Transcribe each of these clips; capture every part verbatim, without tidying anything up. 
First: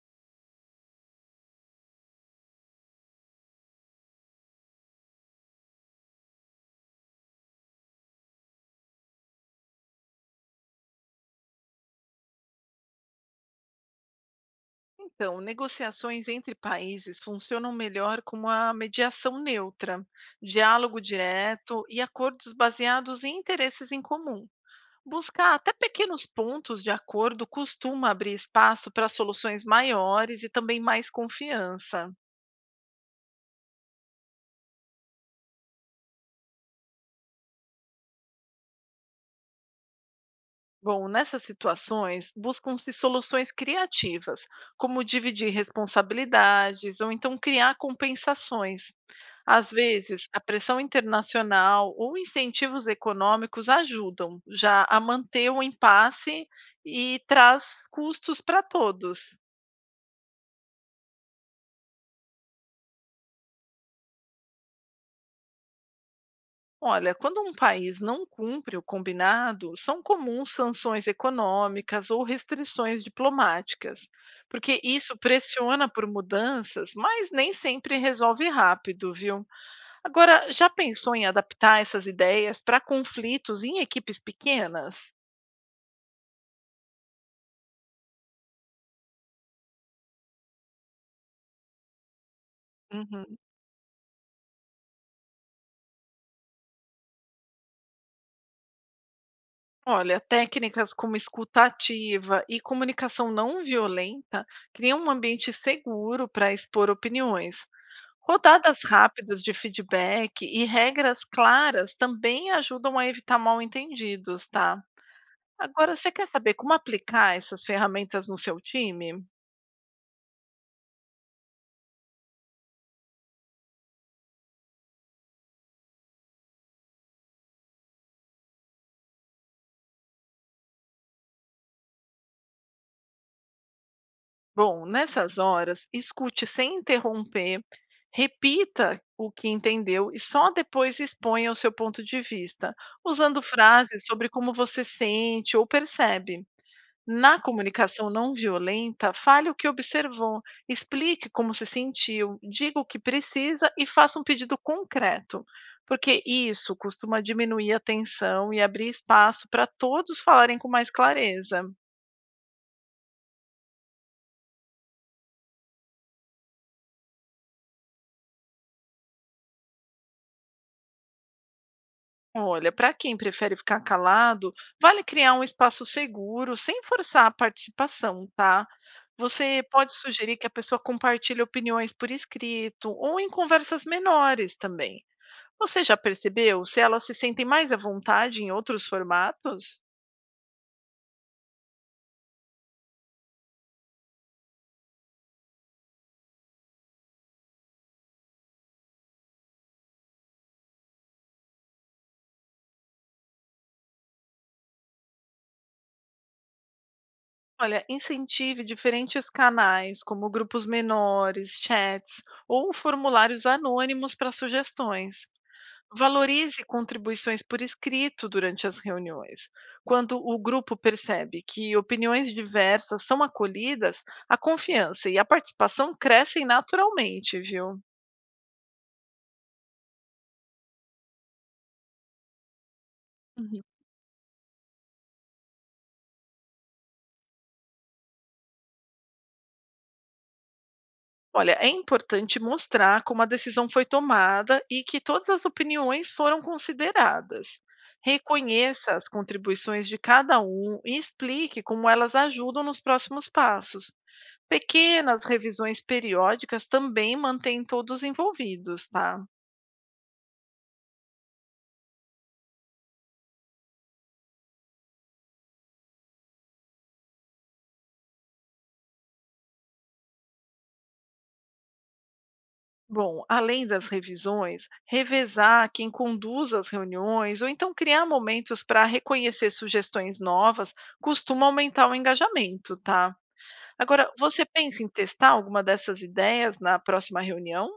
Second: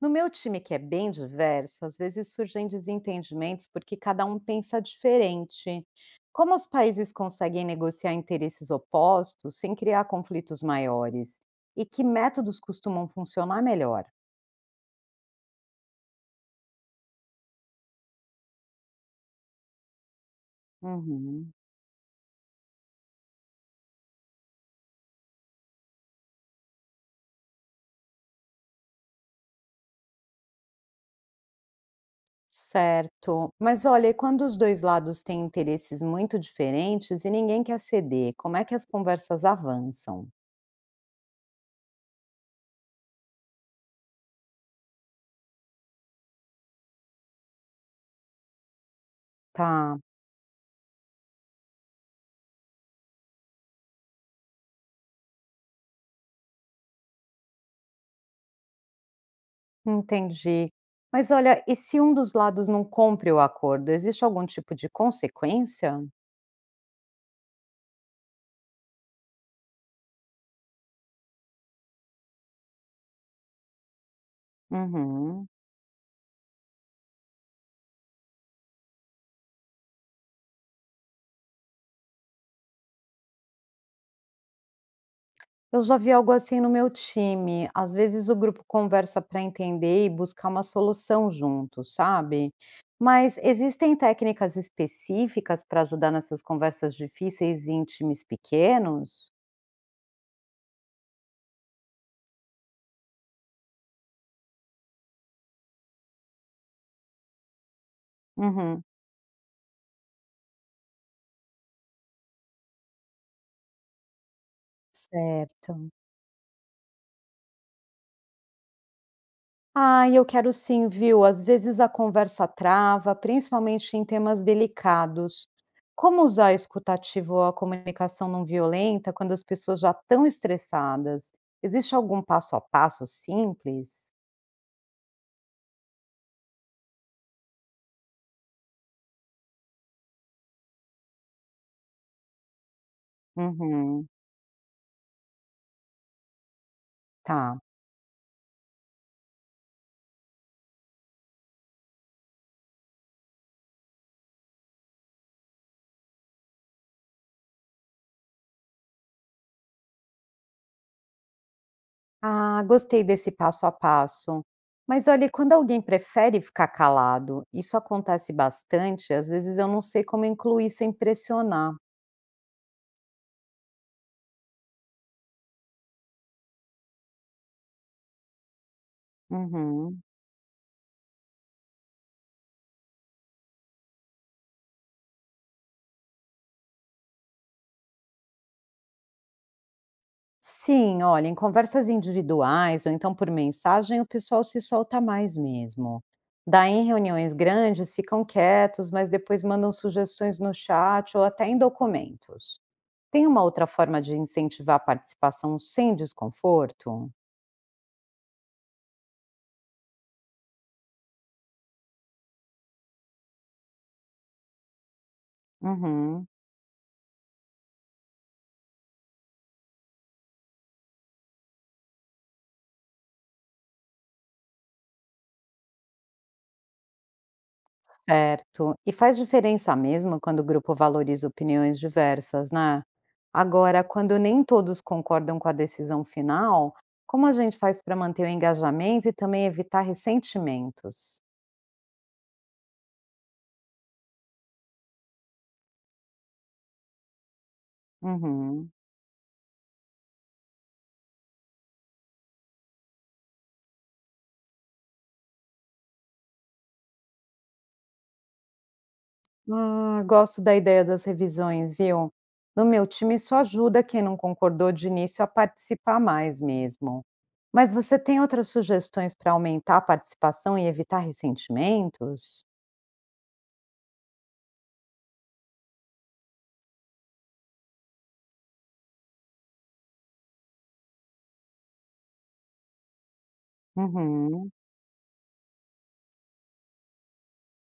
No meu time, que é bem diverso, às vezes surgem desentendimentos porque cada um pensa diferente. Como os países conseguem negociar interesses opostos sem criar conflitos maiores? E que métodos costumam funcionar melhor? Então, negociações entre países funcionam melhor com uma mediação neutra, diálogo Uhum. direto e acordos baseados em interesses em comum. Buscar até pequenos pontos de acordo costuma abrir espaço para soluções maiores e também mais confiança. Certo. Mas olha, e quando os dois lados têm interesses muito diferentes e ninguém quer ceder, como é que as conversas avançam? Bom, nessas situações, buscam-se soluções criativas, como dividir responsabilidades ou então criar compensações. Às Tá. vezes, a pressão internacional ou incentivos econômicos ajudam já a manter o impasse e traz custos para todos. Entendi. Mas olha, e se um dos lados não cumpre o acordo, existe algum tipo de consequência? Olha, quando um país não cumpre o combinado, são comuns sanções econômicas ou restrições diplomáticas, porque isso Uhum. pressiona por mudanças, mas nem sempre resolve rápido, viu? Agora, já pensou em adaptar essas ideias para conflitos em equipes pequenas? Eu já vi algo assim no meu time. Às vezes o grupo conversa para entender e buscar uma solução junto, sabe? Uhum. Mas existem técnicas específicas para ajudar nessas conversas difíceis em times pequenos? Olha, técnicas como escuta ativa e comunicação não violenta criam um ambiente seguro para expor opiniões, rodadas Uhum. rápidas de feedback e regras claras também ajudam a evitar mal-entendidos, tá? Certo. Agora, você quer saber como aplicar essas ferramentas no seu time? Ah, eu quero sim, viu? Às vezes a conversa trava, principalmente em temas delicados. Como usar escutativo ou a comunicação não violenta quando as pessoas já estão estressadas? Existe algum passo a passo simples? Bom, nessas horas, escute sem interromper, repita o que entendeu e só depois exponha o seu ponto de vista, usando frases Uhum, sobre como você sente ou percebe. Na tá. comunicação não violenta, fale o que observou, explique como se sentiu, diga o que precisa e faça um pedido concreto, porque isso costuma diminuir a tensão e abrir espaço para todos falarem com mais clareza. Ah, gostei desse passo a passo. Mas olha, quando alguém prefere ficar calado, isso acontece bastante, às vezes eu não sei como incluir sem pressionar. Olha, para quem prefere ficar calado, vale criar um espaço seguro sem forçar a participação, tá? Você pode Uhum. sugerir que a pessoa compartilhe opiniões por escrito ou em conversas menores também. Você já percebeu se elas se sentem mais à vontade em outros formatos? Sim, olha, em conversas individuais ou então por mensagem, o pessoal se solta mais mesmo. Daí, em reuniões grandes, ficam quietos, mas depois mandam sugestões no chat ou até em documentos. Tem uma outra forma de incentivar a participação sem desconforto? Olha, incentive diferentes canais, como grupos menores, chats ou formulários anônimos para sugestões. Uhum. Valorize contribuições por escrito durante as reuniões. Quando o grupo percebe que opiniões diversas são acolhidas, a confiança e a participação crescem naturalmente, viu? Certo. E faz diferença mesmo quando o grupo valoriza opiniões diversas, né? Uhum. Agora, quando nem todos concordam com a decisão final, como a gente faz para manter o engajamento e também evitar ressentimentos? Olha, é importante mostrar como a decisão foi tomada e que todas as opiniões foram consideradas. Uhum. Reconheça as contribuições de cada um e explique como elas ajudam nos próximos passos. Pequenas revisões periódicas também mantêm todos envolvidos, tá? Ah, gosto da ideia das revisões, viu? No meu time, só ajuda quem não concordou de início a participar mais mesmo. Mas você tem outras sugestões para aumentar a participação e evitar ressentimentos? Bom, além das revisões, revezar quem conduz as reuniões ou então criar momentos para reconhecer sugestões novas costuma aumentar o engajamento, tá? Agora, você Uhum. pensa em testar alguma dessas ideias na próxima reunião?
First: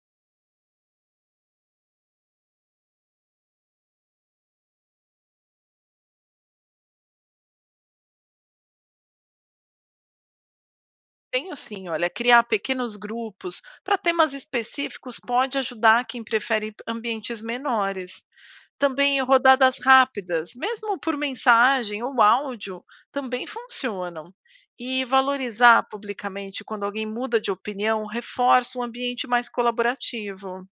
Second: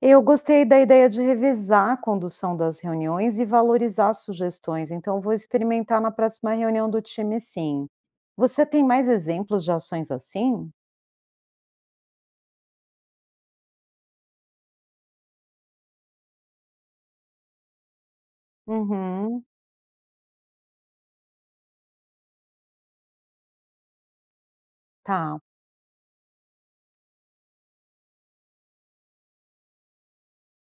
Eu gostei da ideia de revisar a condução das reuniões e valorizar sugestões, então eu vou experimentar na próxima reunião do time, sim. Você tem mais exemplos de ações assim? Tenho sim, olha, criar pequenos grupos para temas específicos pode ajudar quem prefere ambientes menores. Também Uhum, rodadas rápidas, mesmo por mensagem ou áudio, também funcionam. E tá, valorizar publicamente quando alguém muda de opinião reforça um ambiente mais colaborativo.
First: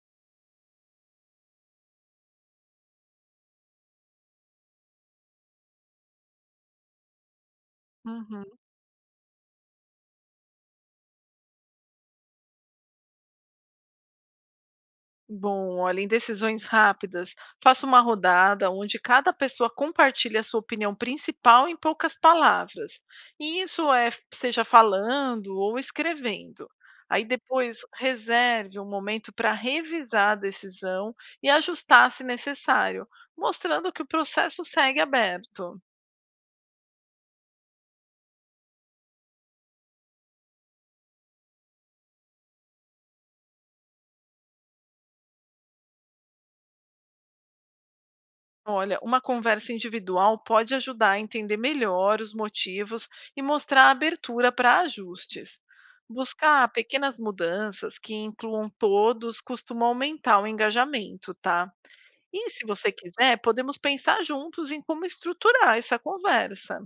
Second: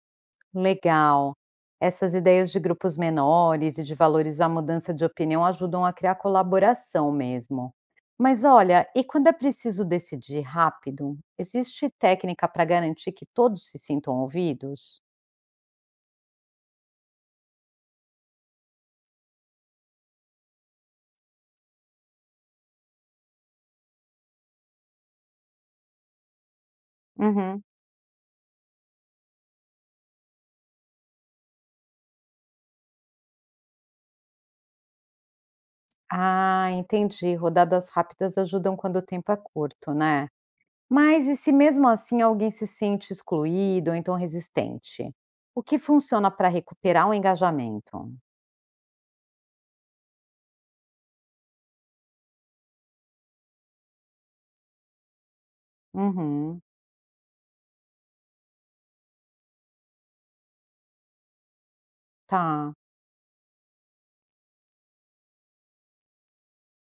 legal. Essas ideias de grupos menores e de valorizar a mudança de opinião ajudam a criar colaboração mesmo. Mas Uhum. olha, e quando é preciso decidir rápido, existe técnica para garantir que todos se sintam ouvidos? Bom, olha, em decisões rápidas, faça uma rodada onde cada pessoa compartilha a sua opinião principal em poucas palavras. E isso é, seja falando ou escrevendo. Aí Uhum. depois reserve um momento para revisar a decisão e ajustar se necessário, mostrando que o processo segue aberto. Ah, entendi. Rodadas rápidas ajudam quando o tempo é curto, né? Mas e se mesmo assim alguém se sente excluído ou então resistente? O que funciona para recuperar o engajamento? Olha, uma conversa individual pode ajudar a entender melhor os motivos e mostrar abertura para ajustes. Uhum, Buscar pequenas mudanças que incluam todos costuma aumentar o engajamento, tá? E se tá. você quiser, podemos pensar juntos em como estruturar essa conversa.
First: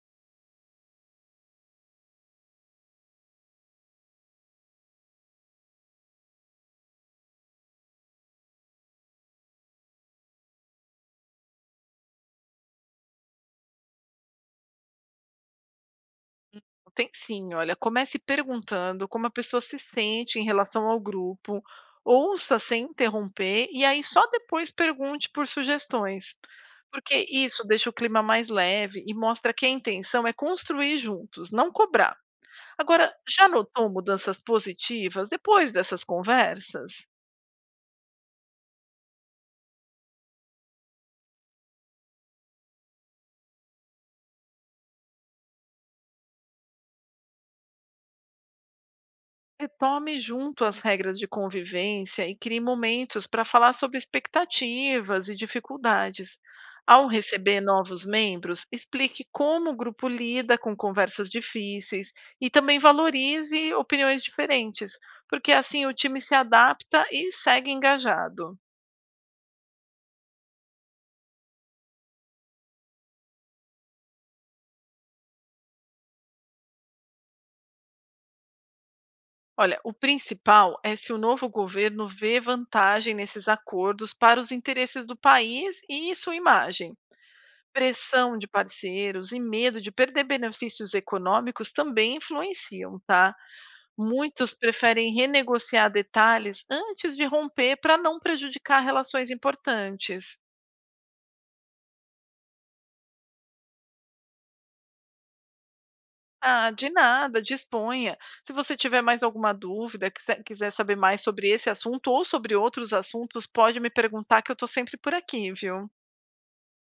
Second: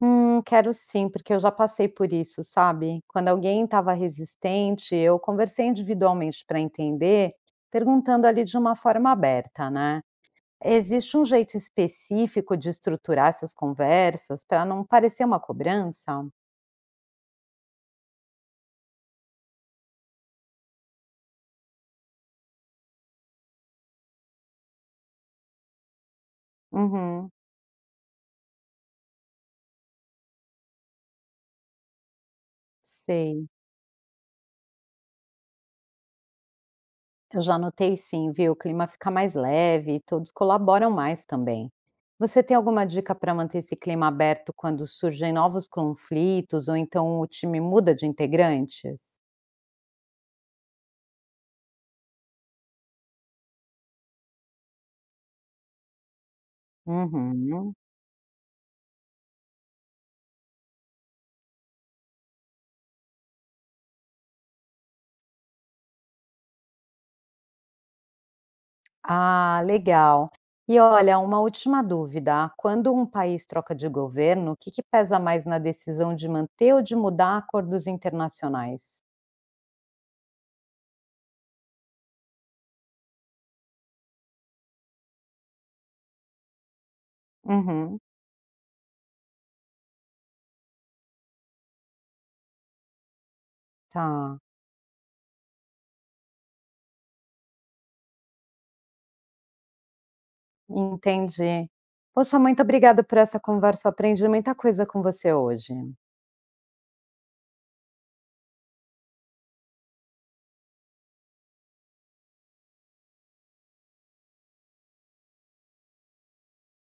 Hum, quero sim, porque eu já passei por isso, sabe? Quando alguém estava resistente, eu conversei individualmente para entender, perguntando ali de uma forma aberta, né? Existe um jeito específico de estruturar essas conversas para não parecer uma cobrança? Tem sim, olha, comece perguntando como a pessoa se sente em relação ao grupo, ouça sem interromper e aí só depois pergunte por sugestões, porque Uhum, isso deixa o clima mais leve e mostra que a intenção é construir juntos, não cobrar. Agora, já sei. notou mudanças positivas depois dessas conversas? Eu já notei sim, viu? O clima fica mais leve e todos colaboram mais também. Você tem alguma dica para manter esse clima aberto quando surgem novos conflitos ou então o time muda de integrantes? Retome junto as regras de convivência e crie momentos para falar sobre expectativas e dificuldades. Ao receber Uhum. novos membros, explique como o grupo lida com conversas difíceis e também valorize opiniões diferentes, porque assim o time se adapta e segue engajado. Ah, legal. E olha, uma última dúvida. Quando um país troca de governo, o que que pesa mais na decisão de manter ou de mudar acordos internacionais? Olha, o principal é se o novo governo vê vantagem nesses acordos para os interesses do país e sua imagem. Uhum, Pressão de parceiros e medo de perder benefícios econômicos também influenciam, tá? tá. Muitos preferem renegociar detalhes antes de romper para não prejudicar relações importantes. Entendi. Poxa, muito obrigada por essa conversa, eu aprendi muita coisa com você hoje. Ah, de nada, disponha. Se você tiver mais alguma dúvida, quise- quiser saber mais sobre esse assunto ou sobre outros assuntos, pode me perguntar que eu estou sempre por aqui, viu?